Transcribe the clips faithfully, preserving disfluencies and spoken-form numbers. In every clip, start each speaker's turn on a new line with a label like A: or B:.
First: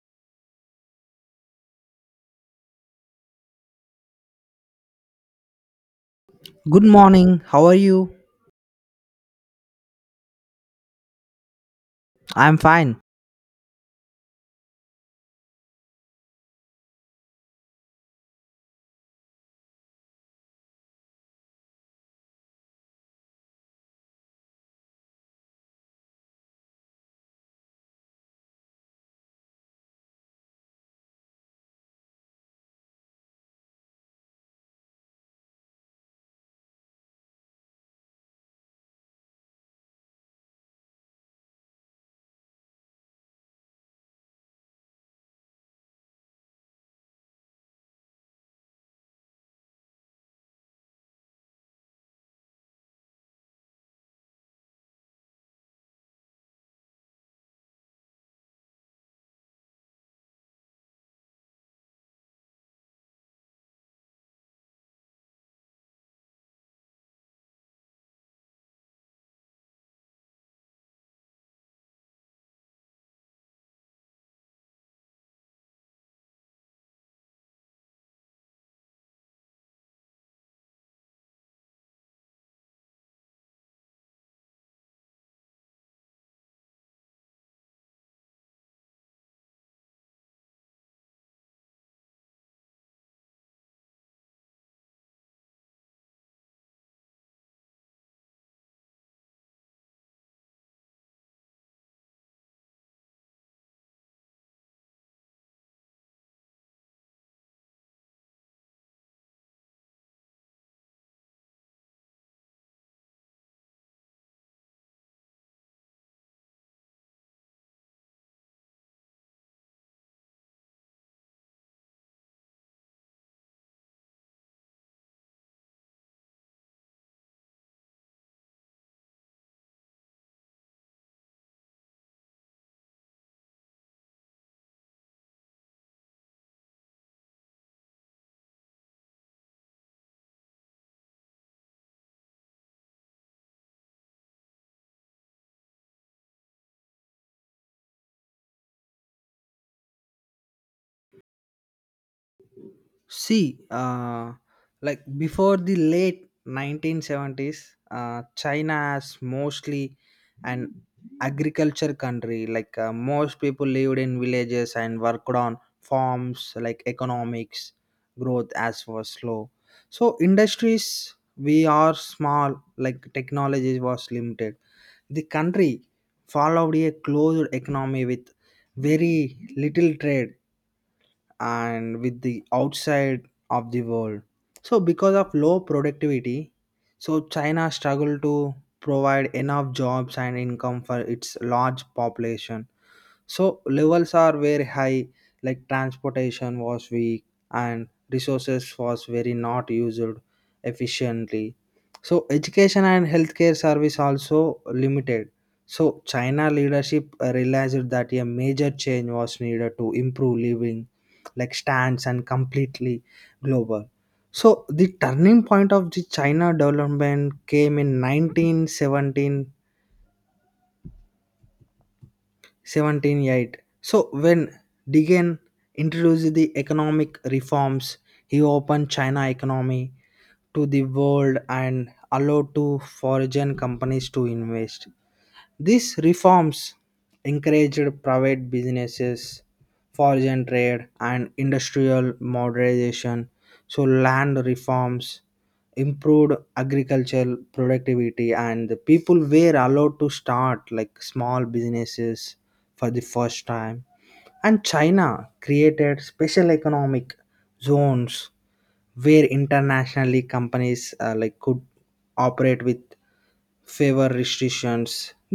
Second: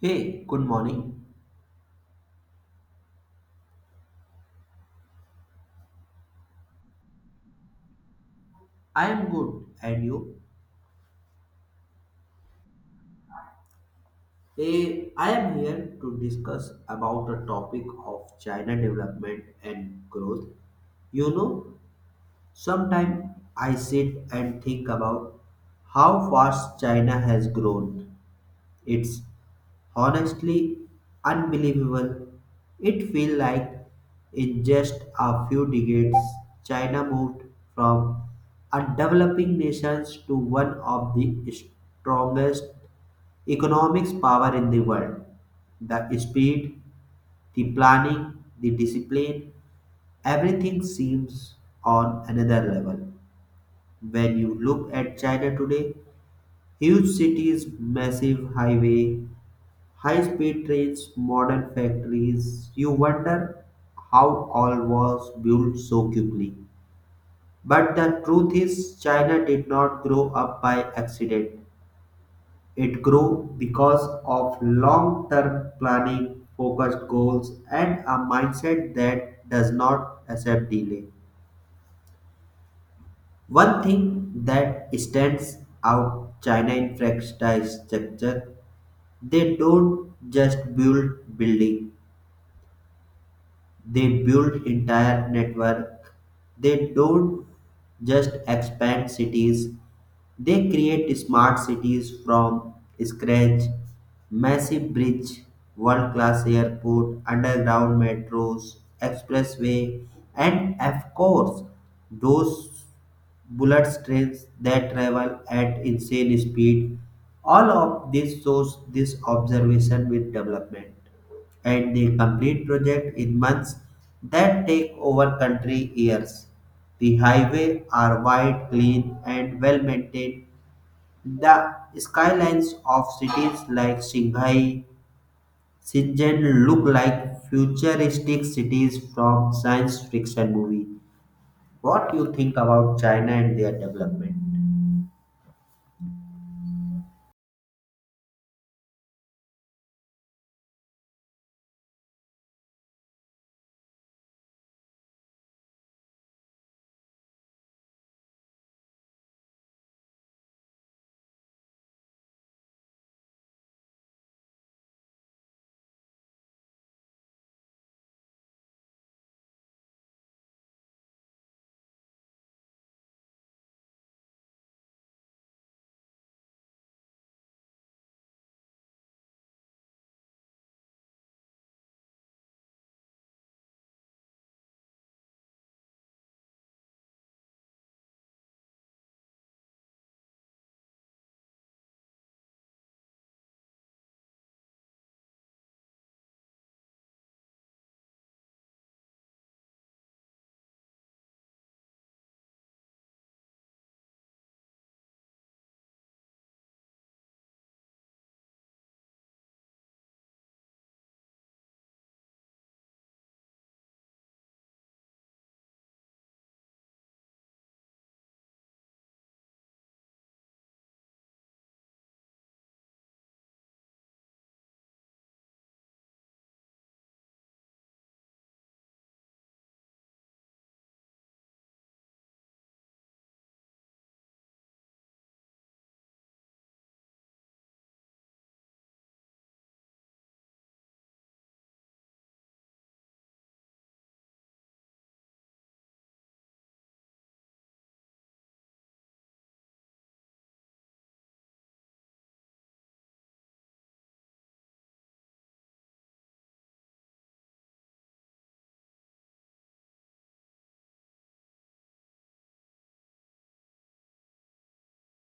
A: Hey, good morning.
B: Good morning. How are you?
A: I am good, and you?
B: I'm fine.
A: Hey, I am here to discuss about a topic of China development and growth. You know, Sometimes I sit and think about how fast China has grown. It's honestly unbelievable. It feels like in just a few decades, China moved from a developing nation to one of the strongest economics power in the world. The speed, the planning, the discipline, everything seems on another level. When you look at China today, huge cities, massive highway, high-speed trains, modern factories, you wonder how all was built so quickly. But the truth is, China did not grow up by accident. It grew because of long term planning, focused goals, and a mindset that does not accept delay. One thing that stands out China infrastructure structure, they don't just build building, they build entire network. They don't just expand cities, they create smart cities from scratch, massive bridge, world-class airport, underground metros, expressway, and of course, those bullet trains that travel at insane speed. All of this shows this observation with development and they complete project in months that take over country years. The highways are wide, clean, and well maintained. The skylines of cities like Shanghai, Shenzhen look like futuristic cities from science fiction movie. What do you think about China and their development?
B: See, uh, like before the late nineteen seventies, uh, China is mostly an agriculture country. Like uh, most people lived in villages and worked on farms. Like economics growth as was slow. So industries we are small. Like technology was limited. The country followed a closed economy with very little trade and with the outside of the world. So because of low productivity, so China struggled to provide enough jobs and income for its large population so levels are very high, like transportation was weak and resources was very not used efficiently. So education and healthcare service also limited. So China leadership uh, realized that a major change was needed to improve living, like stands and completely global. So the turning point of the China development came in nineteen seventeen seventeen point eight. So when Degen introduced the economic reforms, he opened China economy to the world and allowed to foreign companies to invest. These reforms encouraged private businesses, foreign trade, and industrial modernization. So, land reforms improved agricultural productivity, and the people were allowed to start like small businesses for the first time. And China created special economic zones where internationally companies uh, like could operate with favor restrictions.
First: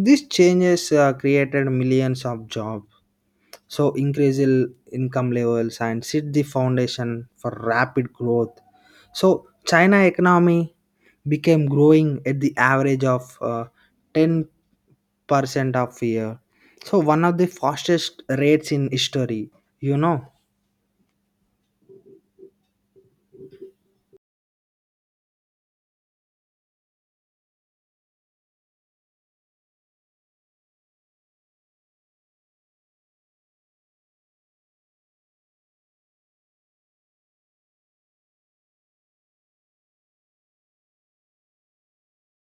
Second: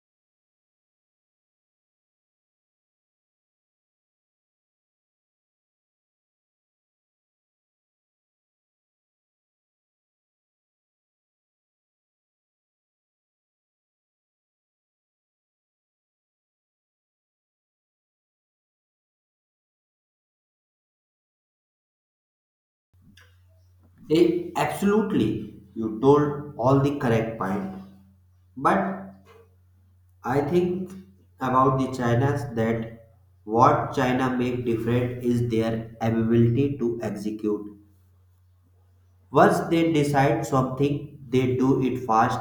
B: These changes uh, created millions of jobs, so increasing income levels and set the foundation for rapid growth. So china economy became growing at the average of uh, ten percent of year, so one of the fastest rates in history, you know
A: Eh, absolutely, you told all the correct point. But I think about the China's that what China make different is their ability to execute. Once they decide something, they do it fast.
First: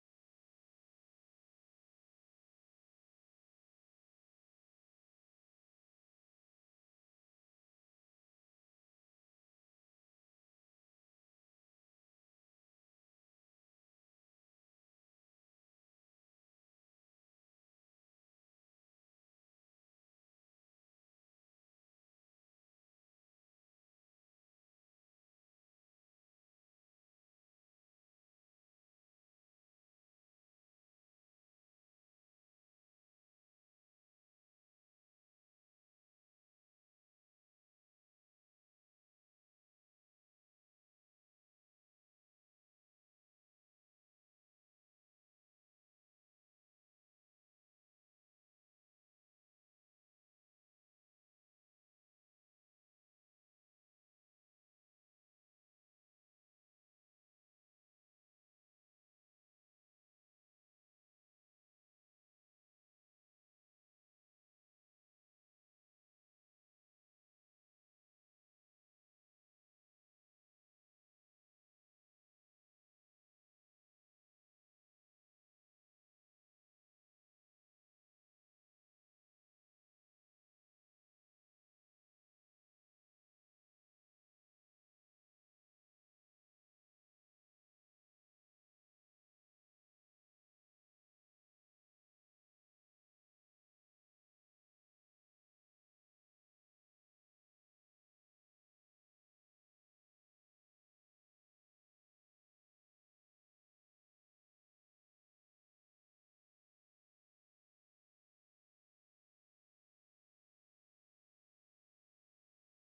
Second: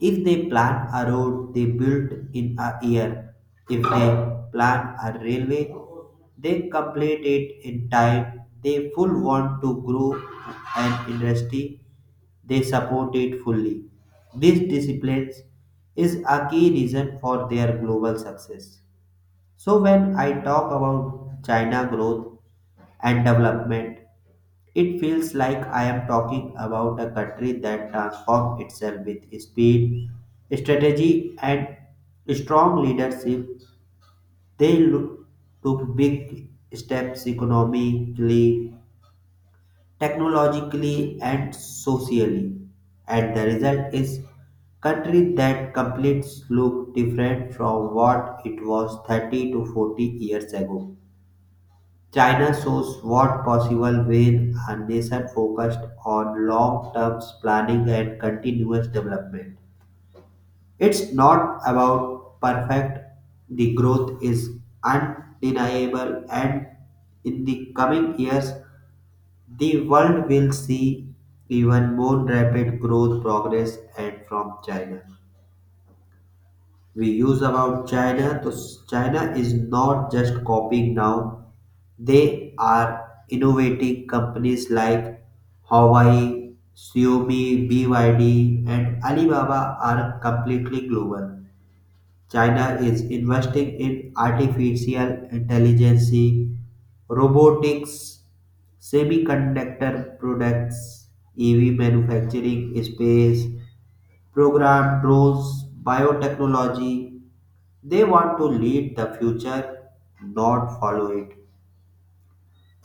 A: If they plan a road, they build in a year. If they plan a railway, they complete it in time. They full want to grow an industry. They support it fully. This discipline is a key reason for their global success. So when I talk about China growth, and development. It feels like I am talking about a country that transforms itself with speed, strategy, and strong leadership. They lo- took big steps economically, technologically, and socially, and the result is country that completes look different from what it was thirty to forty years ago. China shows what possible when a nation focused on long-term planning and continuous development. It's not about perfect. The growth is undeniable and in the coming years the world will see even more rapid growth progress and from China. We use about China, so China is not just copying now. They are innovating companies like Huawei, Xiaomi, B Y D, and Alibaba are completely global. China is investing in artificial intelligence, robotics, semiconductor products, E V manufacturing, space, program drones, biotechnology. They want to lead the future, not follow it.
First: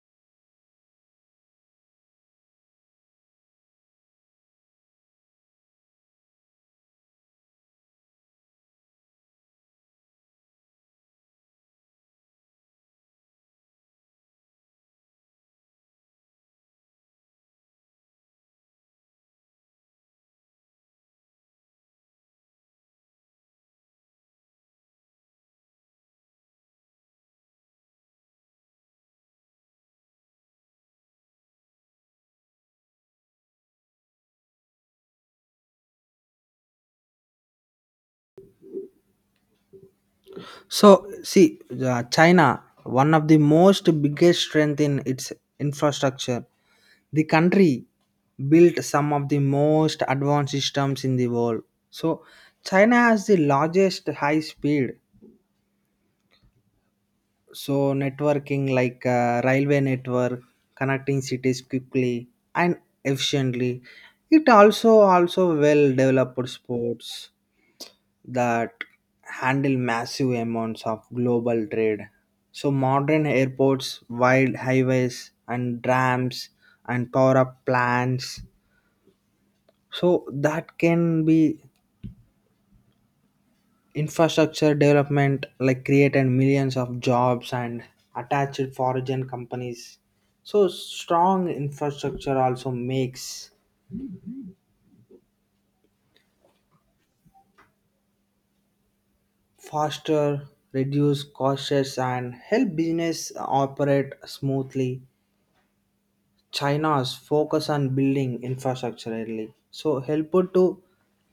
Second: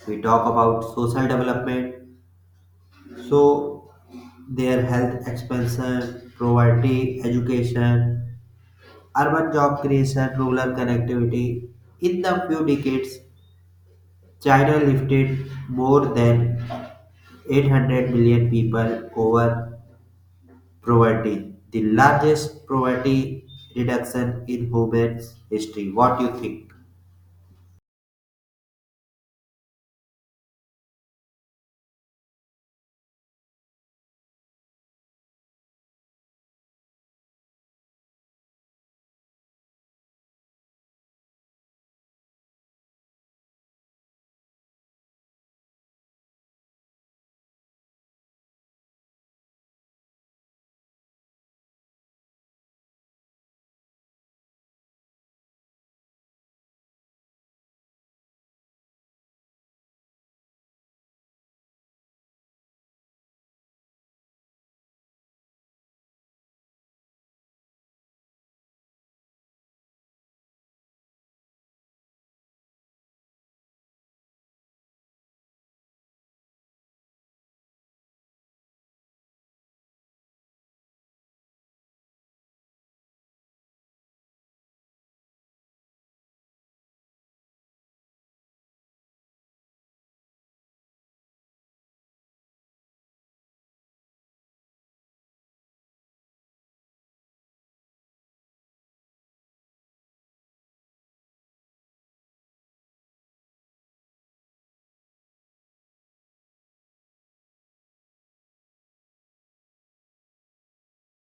A: We talk about social development, so their health expansion, poverty education, urban job creation, rural connectivity. In the few decades China lifted more than eight hundred million people over poverty, the largest poverty reduction in human history. What do you think?
B: So, see, uh, China, one of the most biggest strength in its infrastructure. The country built some of the most advanced systems in the world. So, China has the largest high speed so networking like uh, railway network connecting cities quickly and efficiently. It also also well developed sports that handle massive amounts of global trade. So modern airports, wide highways, and dams and power up plants. So that can be infrastructure development like created millions of jobs and attached foreign companies. So strong infrastructure also makes faster, reduce costs and help business operate smoothly. China's focus on building infrastructure early. So helpful to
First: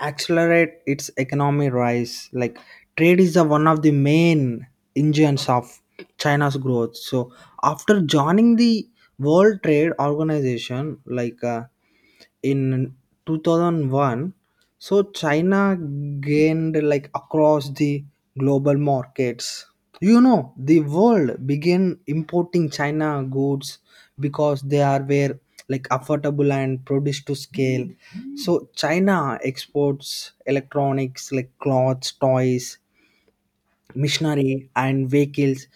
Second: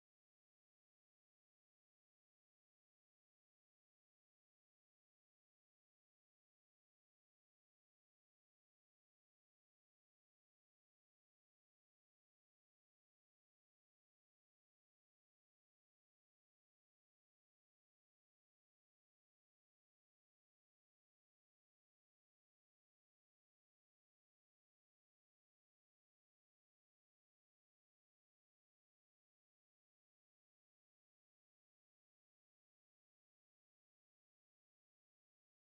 B: accelerate its economy rise. Like trade is the one of the main engines of China's growth. So after joining the World Trade Organization, like uh, in two thousand one, so china gained like across the global markets, you know. The world began importing china goods because they are were like affordable and produced to scale. So china exports electronics like clothes, toys, machinery and vehicles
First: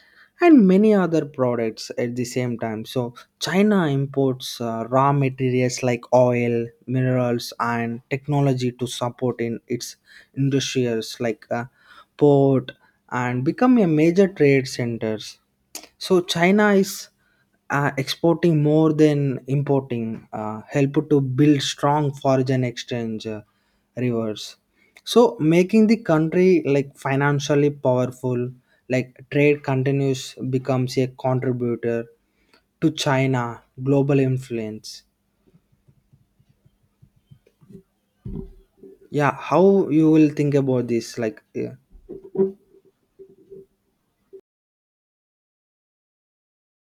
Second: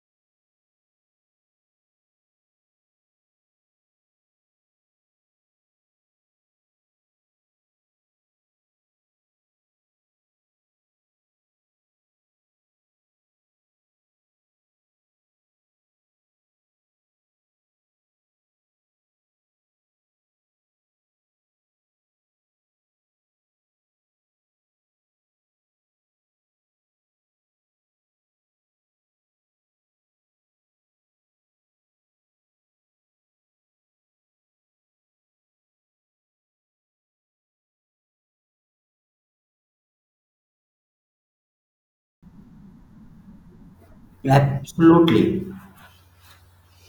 B: and many other products at the same time. So china imports uh, raw materials like oil, minerals and technology to support in its industries like uh, port and become a major trade centers. So china is uh, exporting more than importing uh, help to build strong foreign exchange uh, rivers, so making the country like financially powerful, like trade continues becomes a contributor to China global influence. Yeah, how you will think about this? Like yeah.
A: Absolutely.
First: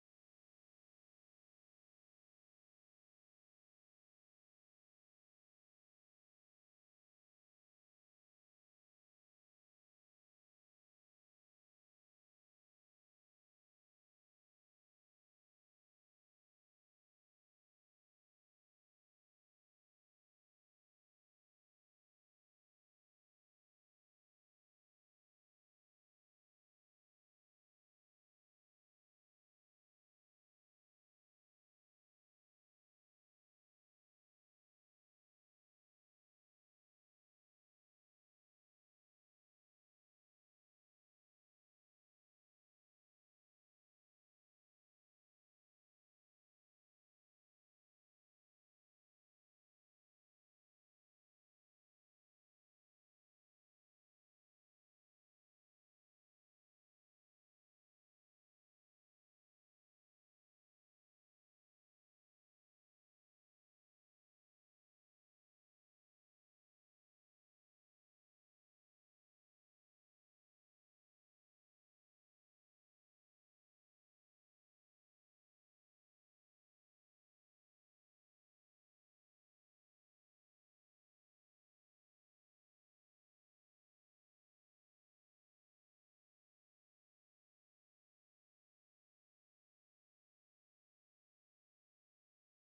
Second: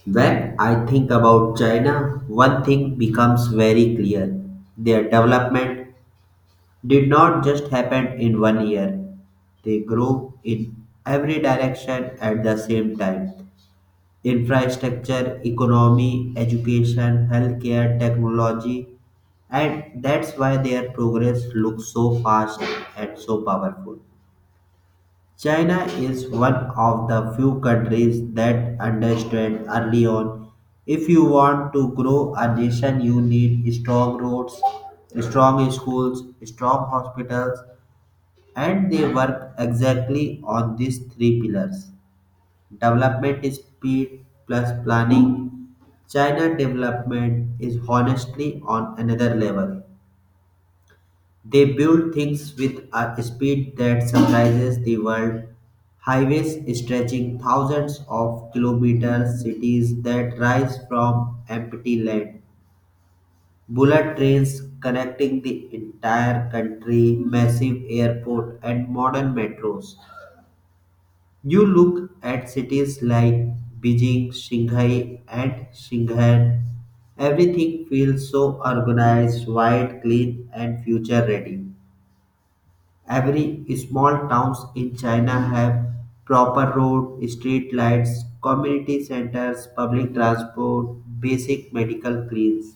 A: When I think about China, one thing becomes very clear. Their development did not just happen in one year. They grew in every direction at the same time. Infrastructure, economy, education, healthcare, technology, and that's why their progress looks so fast and so powerful. China is one of the few countries that understood early on if you want to grow a nation, you need strong roads, strong schools, strong hospitals, and they work exactly on these three pillars development is speed plus planning. China development is honestly on another level. They build things with a speed that surprises the world. Highways stretching thousands of kilometers, cities that rise from empty land, bullet trains connecting the entire country, massive airport, and modern metros. You look at cities like Beijing, Shanghai, and Shenzhen. Everything feels so organized, wide, clean, and future ready. Every small towns in China have proper road, street lights, community centers, public transport, basic medical greens.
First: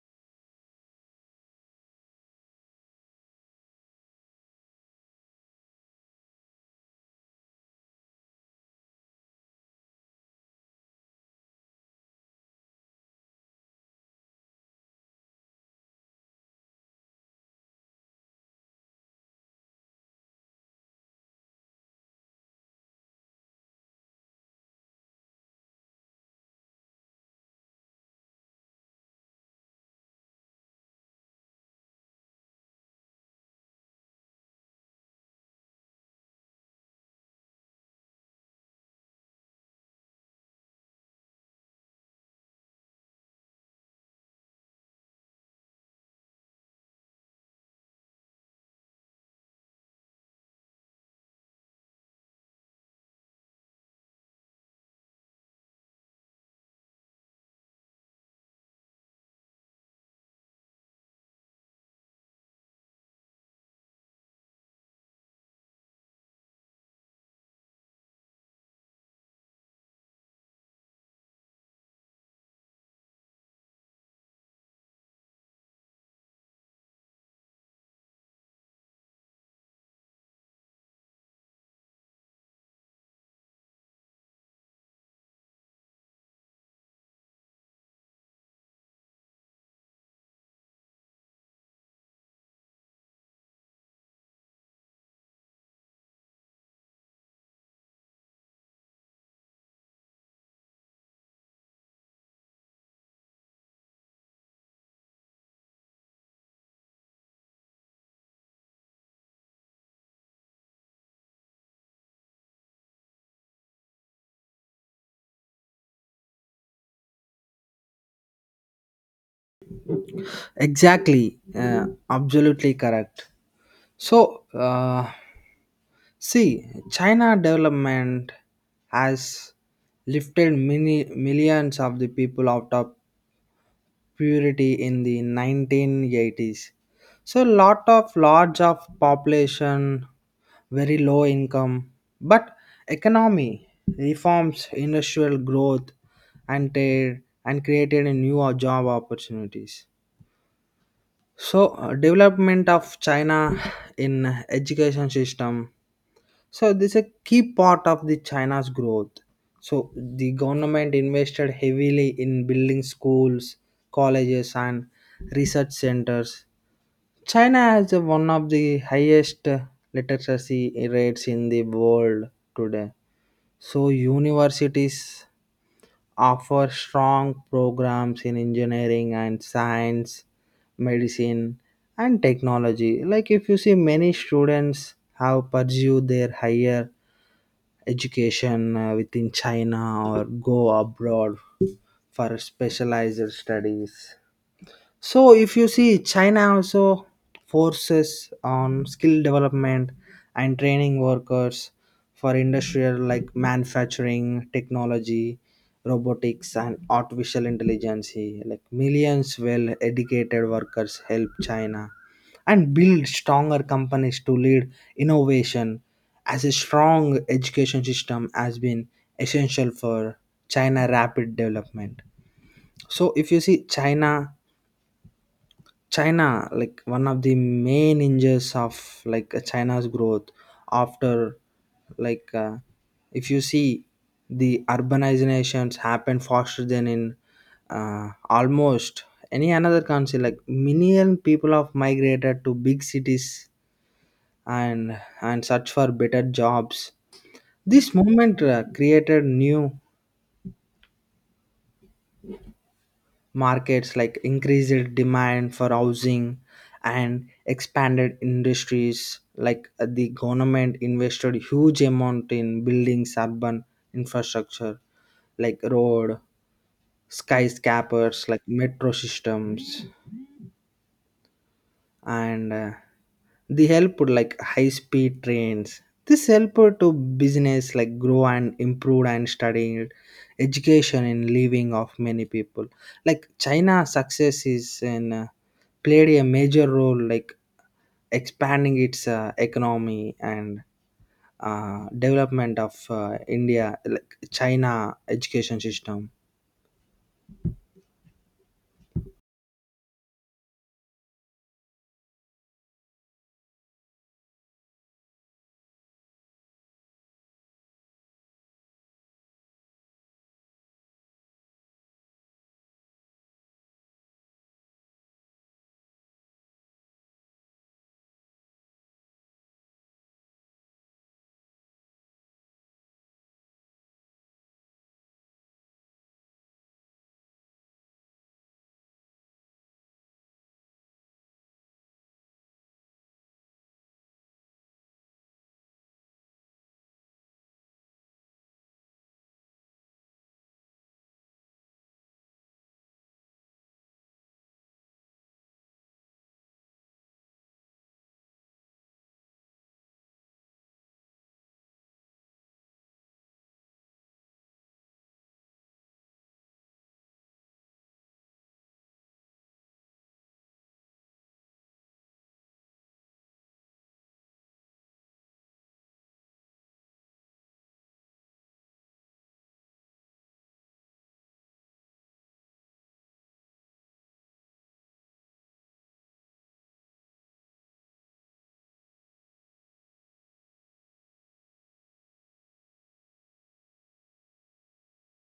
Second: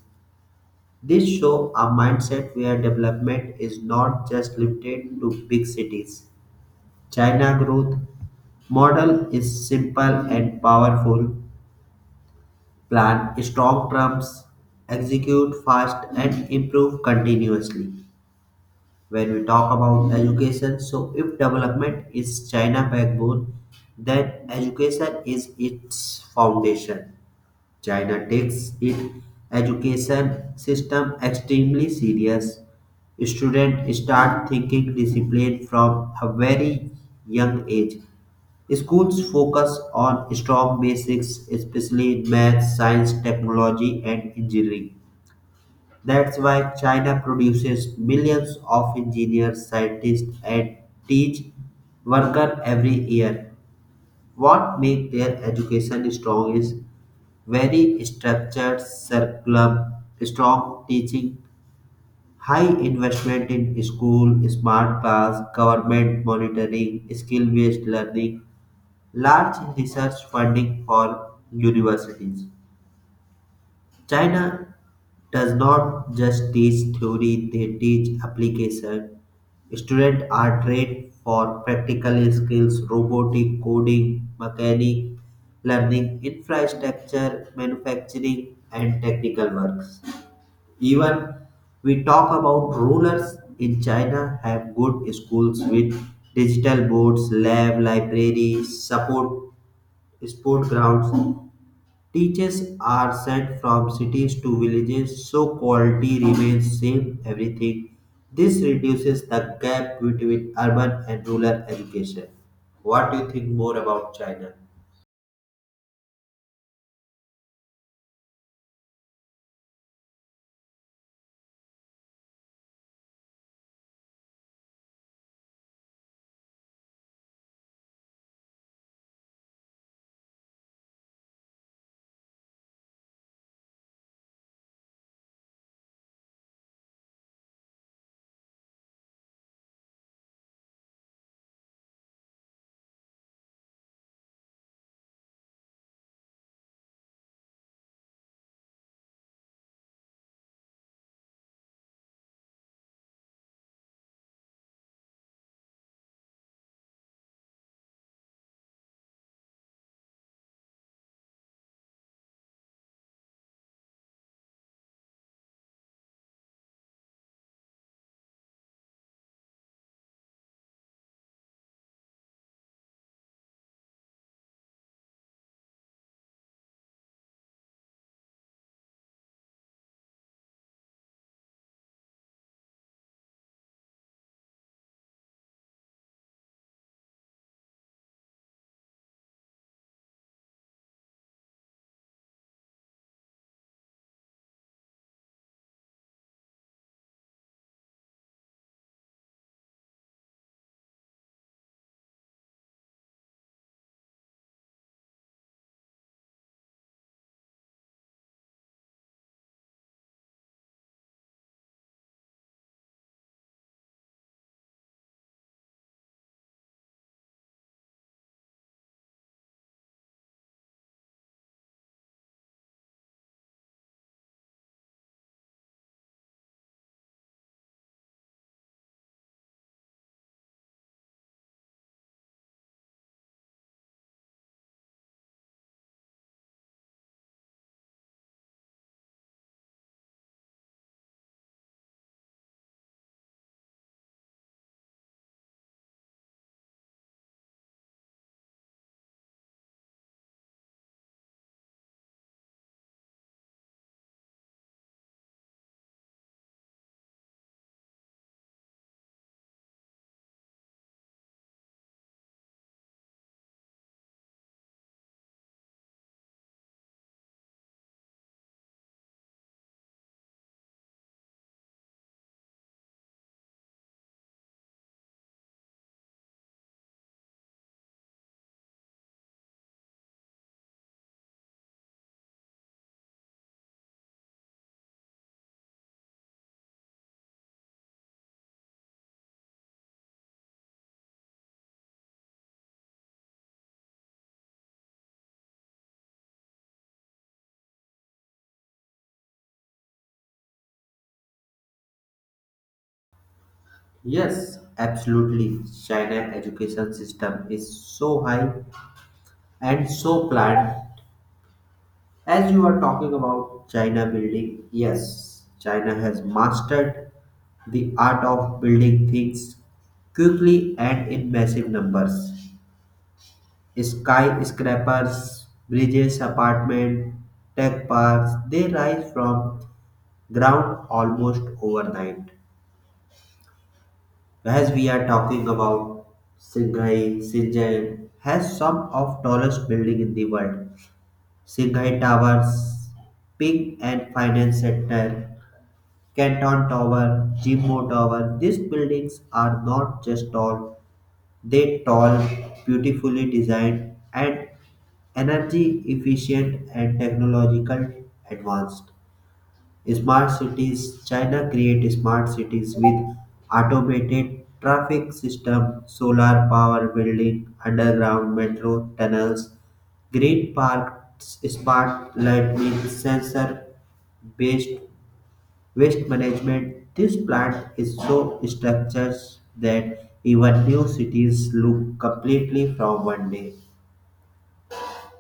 A: This show a mindset where development is not just limited to big cities. China growth model is simple and powerful. Plan strong terms, execute fast and improve continuously. When we talk about education, so if development is china backbone, then education is its foundation. China takes its education system extremely serious. Students start thinking discipline from a very young age. Schools focus on strong basics especially in math, science, technology and engineering. That's why China produces millions of engineers, scientists, and teach workers every year. What makes their education strong is very structured curriculum, strong teaching, high investment in school, smart class, government monitoring, skill-based learning, large research funding for universities. China does not just teach theory, they teach application. Students are trained for practical skills, robotic coding, mechanic learning, infrastructure, manufacturing, and technical works. Even we talk about rulers in China have good schools with digital boards, lab, library, support sport grounds. Teachers are sent from cities to villages so quality remains same everything. This reduces the gap between urban and rural education. What do you think more about China?
B: Exactly, uh, absolutely correct. So uh, see, China development has lifted many millions of the people out of purity in the nineteen eighties. So lot of large of population, very low income, but economy reforms, industrial growth, and trade, and created a new uh, job opportunities. So uh, development of China in education system, so this is a key part of the China's growth. So the government invested heavily in building schools, colleges, and research centers. China has a- one of the highest uh, literacy rates in the world today. So universities offer strong programs in engineering and science, medicine, and technology. Like if you see, many students have pursued their higher education uh, within China or go abroad for specialized studies. So, if you see, China also forces on skill development and training workers for industrial like manufacturing, technology, robotics, and artificial intelligence. Like millions well educated workers help China and build stronger companies to lead innovation as a strong education system has been essential for China rapid development. So if you see China China, like one of the main engines of like China's growth after like uh, if you see the urbanizations happen faster than in uh, almost any another country, like million people have migrated to big cities and and search for better jobs. This movement uh, created new markets like increased demand for housing and expanded industries like uh, the government invested huge amount in building urban infrastructure like road, skyscrapers like metro systems and uh, the help would like high speed trains. This help would to business like grow and improve and studying education and living of many people, like china success is in uh, played a major role like expanding its uh, economy and uh, development of uh, india, like china education system.
A: Yes, absolutely. China education system is so high and so planned. As you are talking about China building, yes, China has mastered the art of building things quickly and in massive numbers. Skyscrapers, bridges, apartment, tech parks, they rise from ground almost overnight. As we are talking about Shanghai, Shenzhen has some of tallest building in the world. Shanghai Towers, Ping and Finance Center, Canton Tower, Jimo Tower. These buildings are not just tall; they tall, beautifully designed, and energy efficient and technological advanced. Smart cities China create smart cities with automated traffic system, solar power building, underground metro tunnels, green parks, smart lightning sensor based waste management. This plant is so structured that even new cities look completely from one day.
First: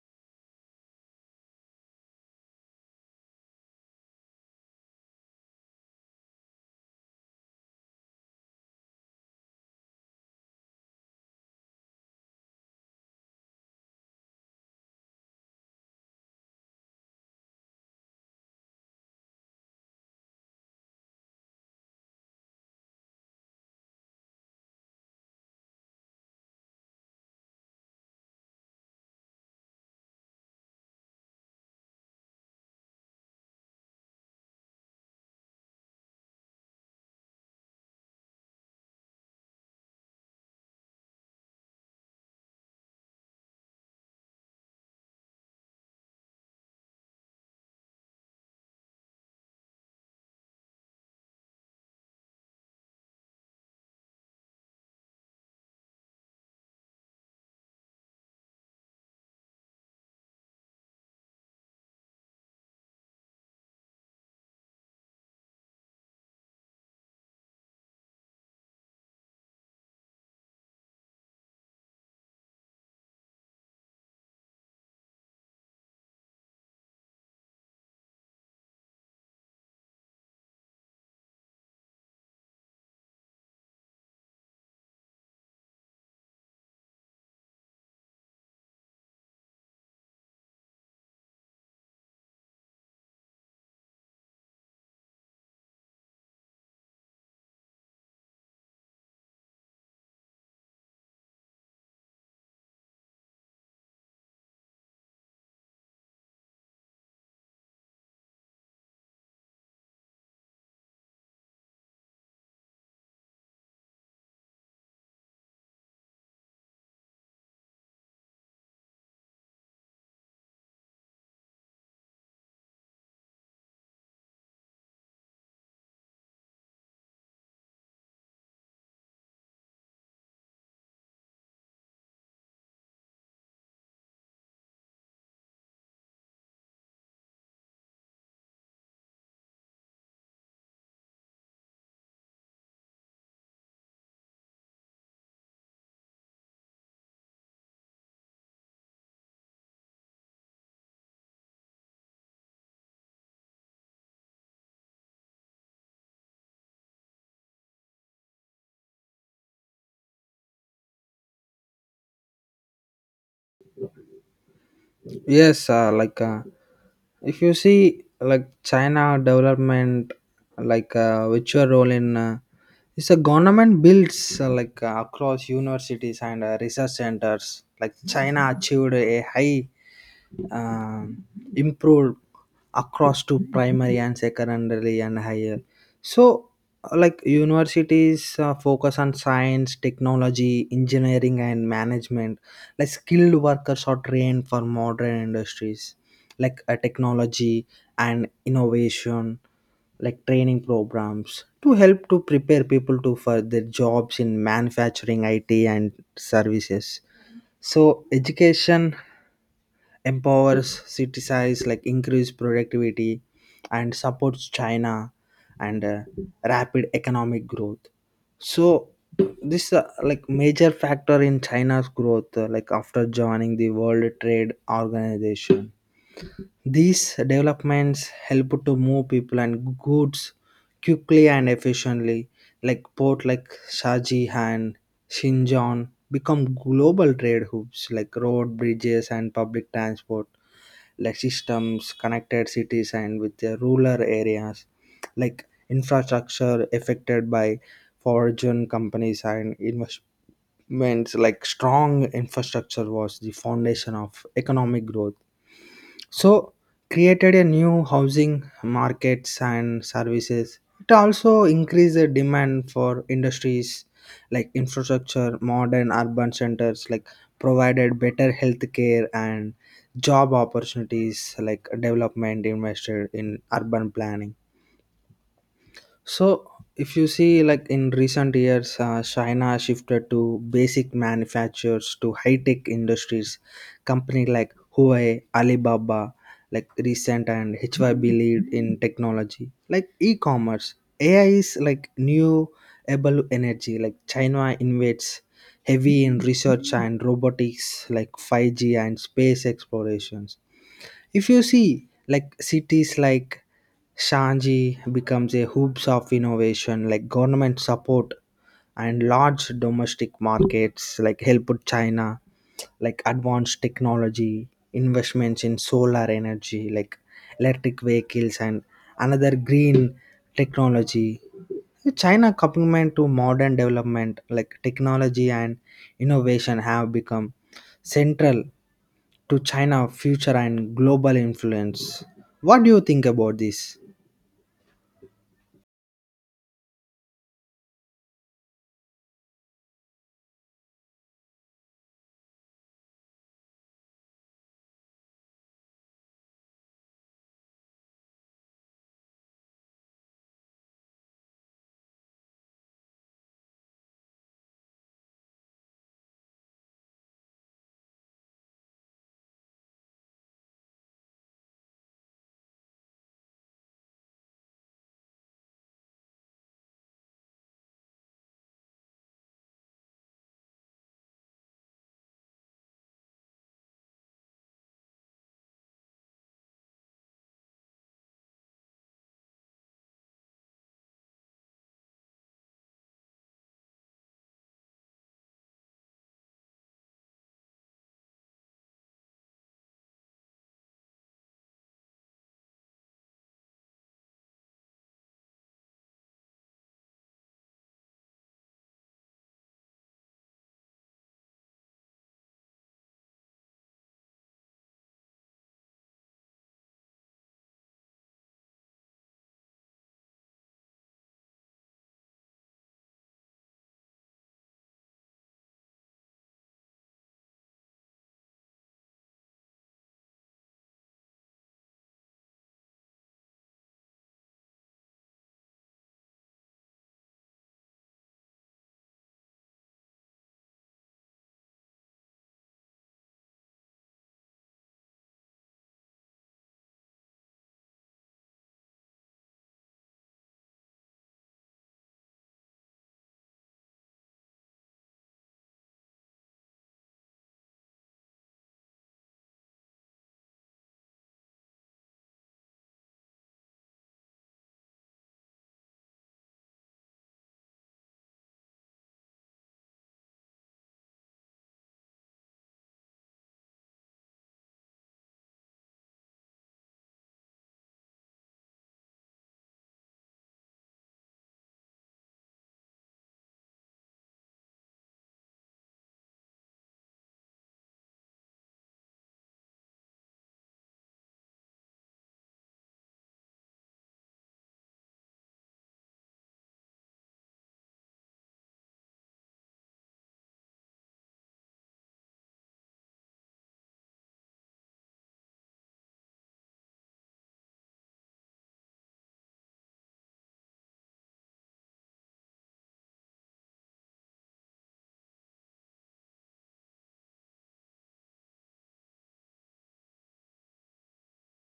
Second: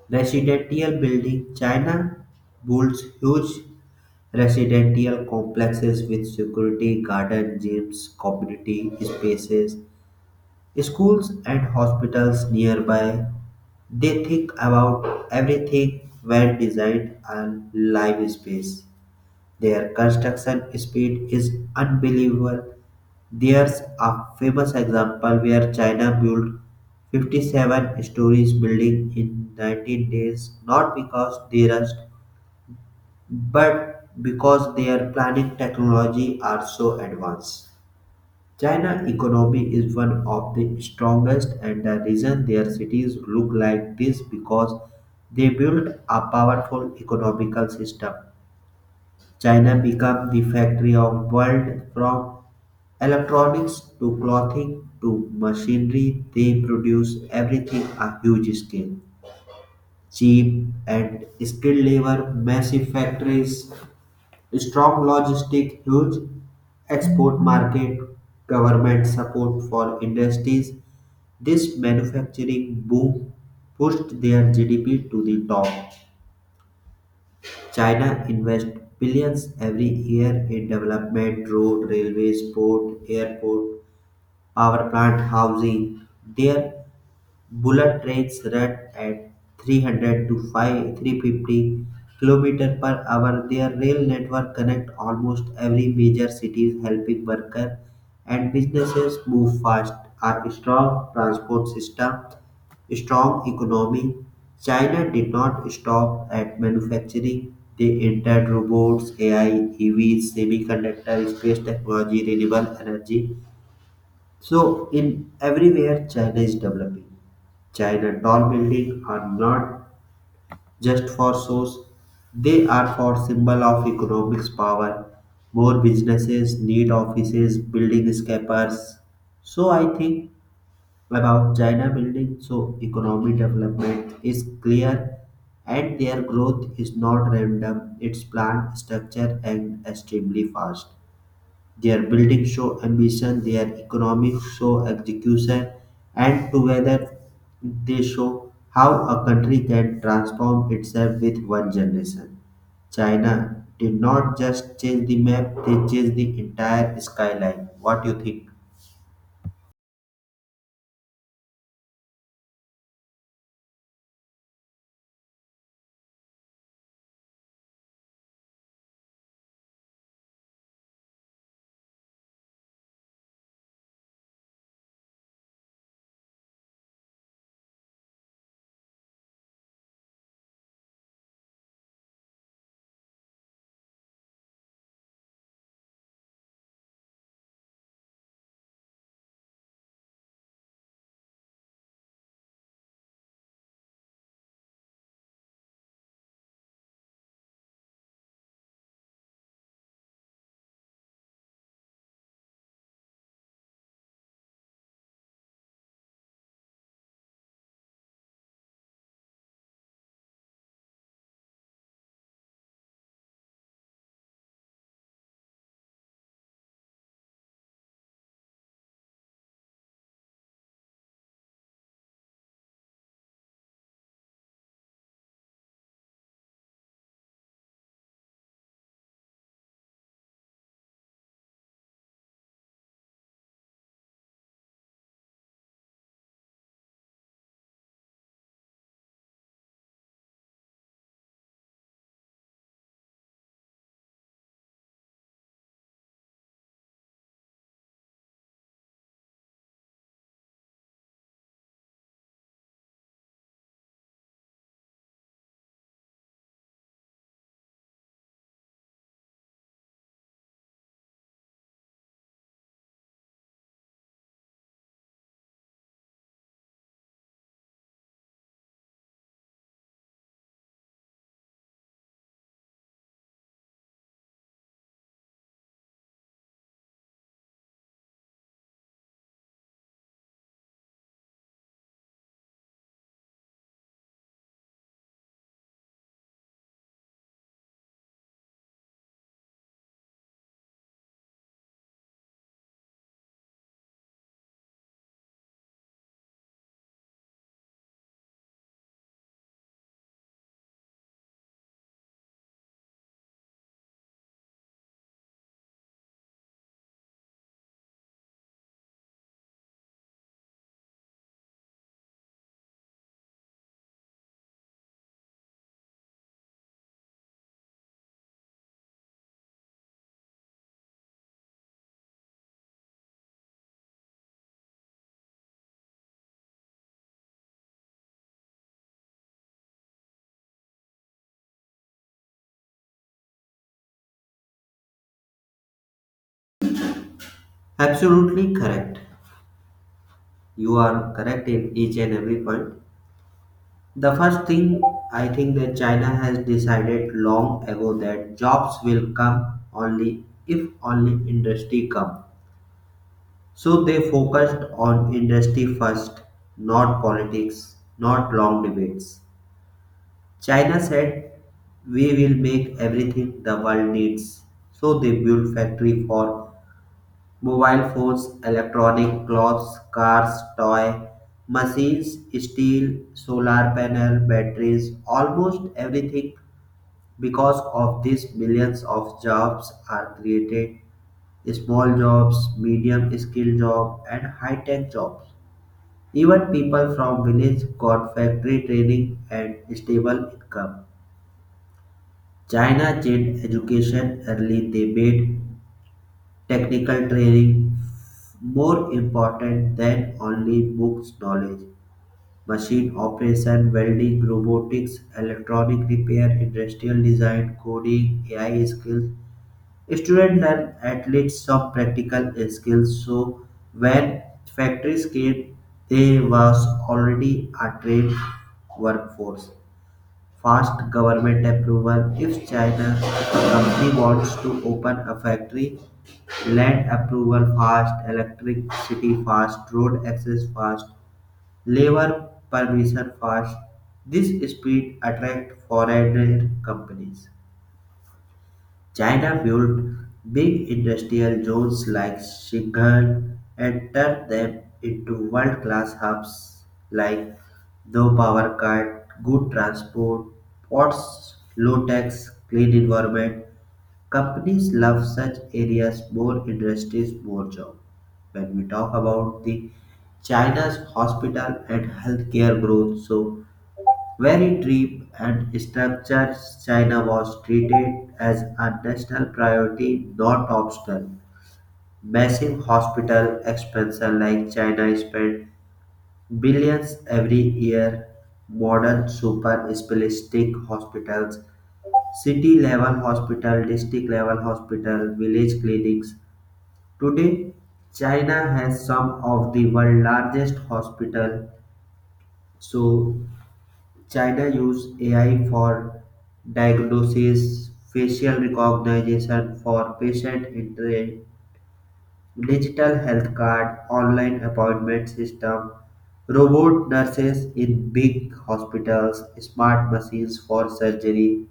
A: Residential building China builds huge residential complexes with security, garden, gyms, community spaces, schools, and hospitals nearby. They think about everything when design a live space. Their construction speed is unbelievable. There's a famous example where China built fifty-seven stories building in nineteen days, not because they rushed, but because their planning technology are so advanced. China economy is one of the strongest and the reason their cities look like this because they built a powerful economical system. China became the factory of world from electronics to clothing to machinery, they produce everything a huge scale. Cheap and skilled labor, massive factories, strong logistic, huge export market, government support for industries. This manufacturing boom pushed their G D P to the top. China invests billions every year in development, road, railways, port, airport, power plant housing. Their bullet trains run at three hundred to five, three hundred fifty kilometers per hour. Their rail network connect almost every major city, helping workers and businesses move fast. Our strong transport system, strong economy. China did not stop at manufacturing. They entered robots, A I, E Vs, semiconductor, space technology, renewable energy, so, in everywhere China is developing, China tall buildings are not just for shows; they are for symbol of economics power. More businesses need offices, building escapers. So I think about China building. So economic development is clear, and their growth is not random. It's planned, structured, and extremely fast. Their building show ambition, their economy show execution, and together they show how a country can transform itself with one generation. China did not just change the map, they changed the entire skyline. What do you think?
B: Yes uh, like uh, if you see like China development, like uh, which your role in uh, it's a government builds uh, like uh, across universities and uh, research centers. Like China achieved a high um, improved across to primary and secondary and higher, so like universities uh, focus on science, technology, engineering and management, like skilled workers are trained for modern industries like uh, technology and innovation, like training programs to help to prepare people to for their jobs in manufacturing it and services. So education empowers city like increase productivity and supports china and uh, rapid economic growth. So this uh, like major factor in china's growth uh, like after joining the world trade organization, these developments help to move people and goods quickly and efficiently, like port like shajihan Xinjiang become global trade hubs, like road, bridges, and public transport like systems, connected cities, and with the rural areas, like infrastructure affected by foreign companies and investments. Like strong infrastructure was the foundation of economic growth, so created a new housing markets and services. It also increased the demand for industries like infrastructure modern urban centers like provided better healthcare and job opportunities, like development invested in urban planning. So, if you see, like in recent years, uh, China shifted to basic manufacturers to high tech industries. Company like Huawei, Alibaba, like recent and H Y B lead in technology, like e-commerce. A I is like new able energy. Like China invests heavy in research and robotics, like five G and space explorations. If you see, like cities like Shanji becomes a hub of innovation, like government support and large domestic markets, like helped China, like advanced technology, investments in solar energy, like electric vehicles, and another green technology. China complement to modern development, like technology and innovation, have become central to China future and global influence. What do you think about this?
A: Absolutely correct. You are correct in each and every point. The first thing I think that China has decided long ago that jobs will come only if only industry come. So they focused on industry first, not politics, not long debates. China said, we will make everything the world needs. So they built factory for mobile phones, electronic clothes, cars, toy, machines, steel, solar panel, batteries, almost everything. Because of this, millions of jobs are created small jobs, medium skill job, and high tech jobs. Even people from village got factory training and stable income. China changed education early. They made technical training more important than only books knowledge. Machine operation, welding, robotics, electronic repair, industrial design, coding, A I skills. Students learn at least some practical skills, so when factories came, they was already a trained workforce. Fast government approval. If China company wants to open a factory, land approval fast, electricity fast, road access fast, labor permission fast. This speed attract foreign companies. China built big industrial zones like Xinjiang and turned them into world class hubs like no power cut, good transport, ports, low tax, clean environment. Companies love such areas, more industries, more jobs. When we talk about the China's hospital and healthcare growth, so very deep and structured, China was treated as a national priority, not obstacle. Massive hospital expansion like China spent billions every year. Modern super specialistic hospitals, city level hospital, district level hospital, village clinics. Today, China has some of the world largest hospital. So China use A I for diagnosis, facial recognition for patient entry, digital health card, online appointment system, robot nurses in big hospitals, smart machines for surgery.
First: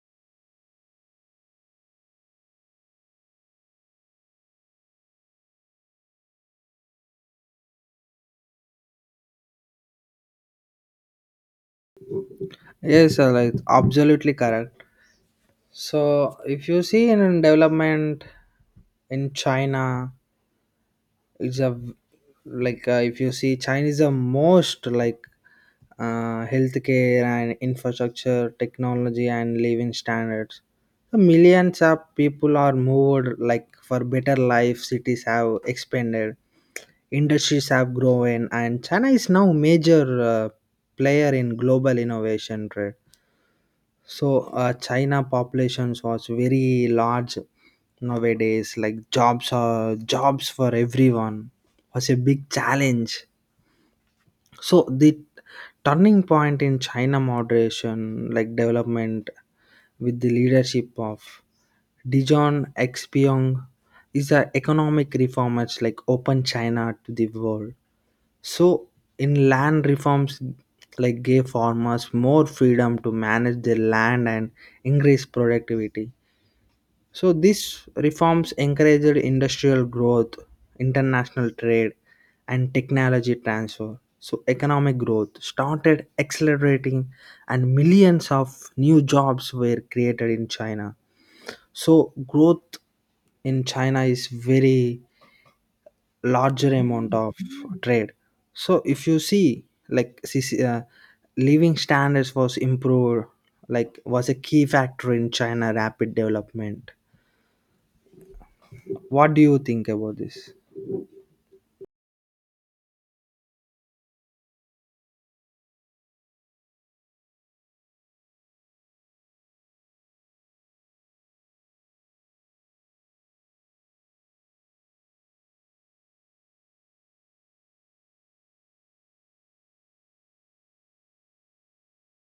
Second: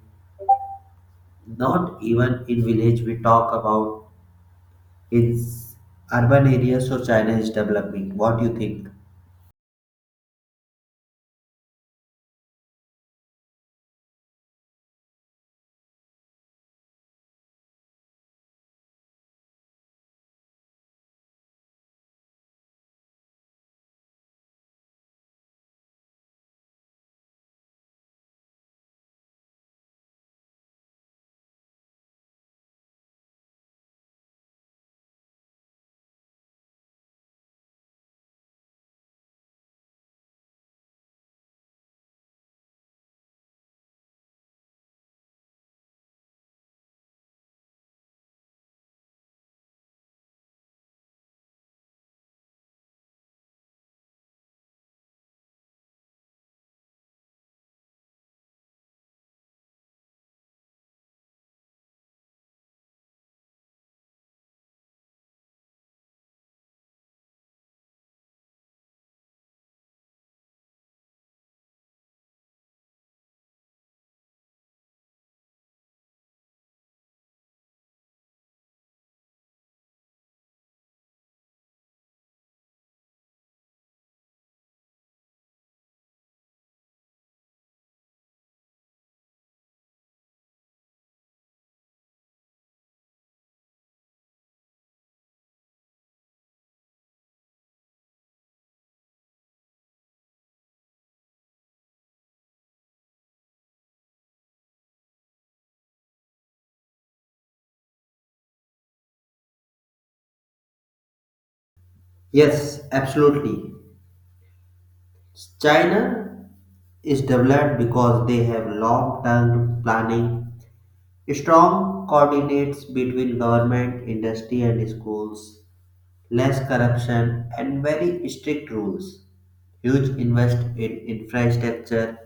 A: Not even in village we talk about in s- urban areas so China is developing. What do you think?
B: Yes, sir, like absolutely correct. So if you see in development in China, it's a v- like uh, if you see China is the most like uh, healthcare and infrastructure, technology and living standards. So millions of people are moved like for better life. Cities have expanded, industries have grown, and China is now major uh, player in global innovation trade. So uh, China populations was very large nowadays. Like jobs are jobs for everyone was a big challenge. So the turning point in China moderation, like development, with the leadership of Dijon X Pyong, is the economic reformers like open China to the world. So, in land reforms, like gave farmers more freedom to manage their land and increase productivity. So, these reforms encouraged industrial growth, international trade, and technology transfer. So, economic growth started accelerating, and millions of new jobs were created in China. So, growth in China is very larger amount of trade. So if you see like C C, uh, living standards was improved like was a key factor in china rapid development. What do you think about this?
A: Yes, absolutely. China is developed because they have long-term planning, strong coordinates between government, industry, and schools, less corruption, and very strict rules. Huge invest in infrastructure,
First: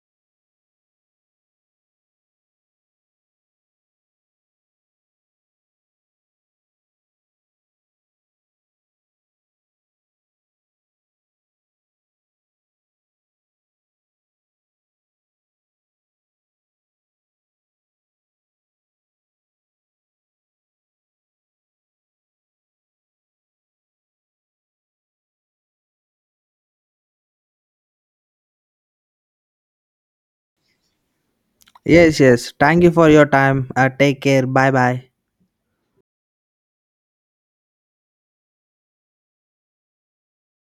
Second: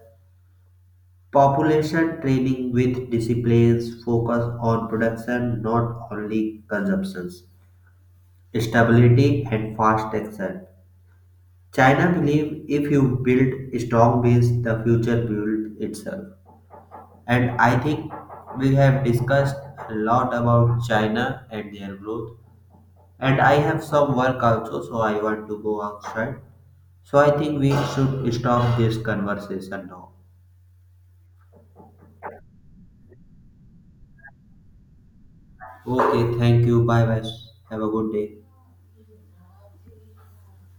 A: population training with disciplines focus on production, not only consumptions, stability, and fast action. China believes if you build strong base, the future builds itself. And I think we have discussed a lot about China and their growth. And I have some work also, so I want to go outside. So I think we should stop this conversation now.
B: Yes yes thank you for your time. Uh, take care, bye bye.
A: Okay, thank you. Bye bye. Have a good day.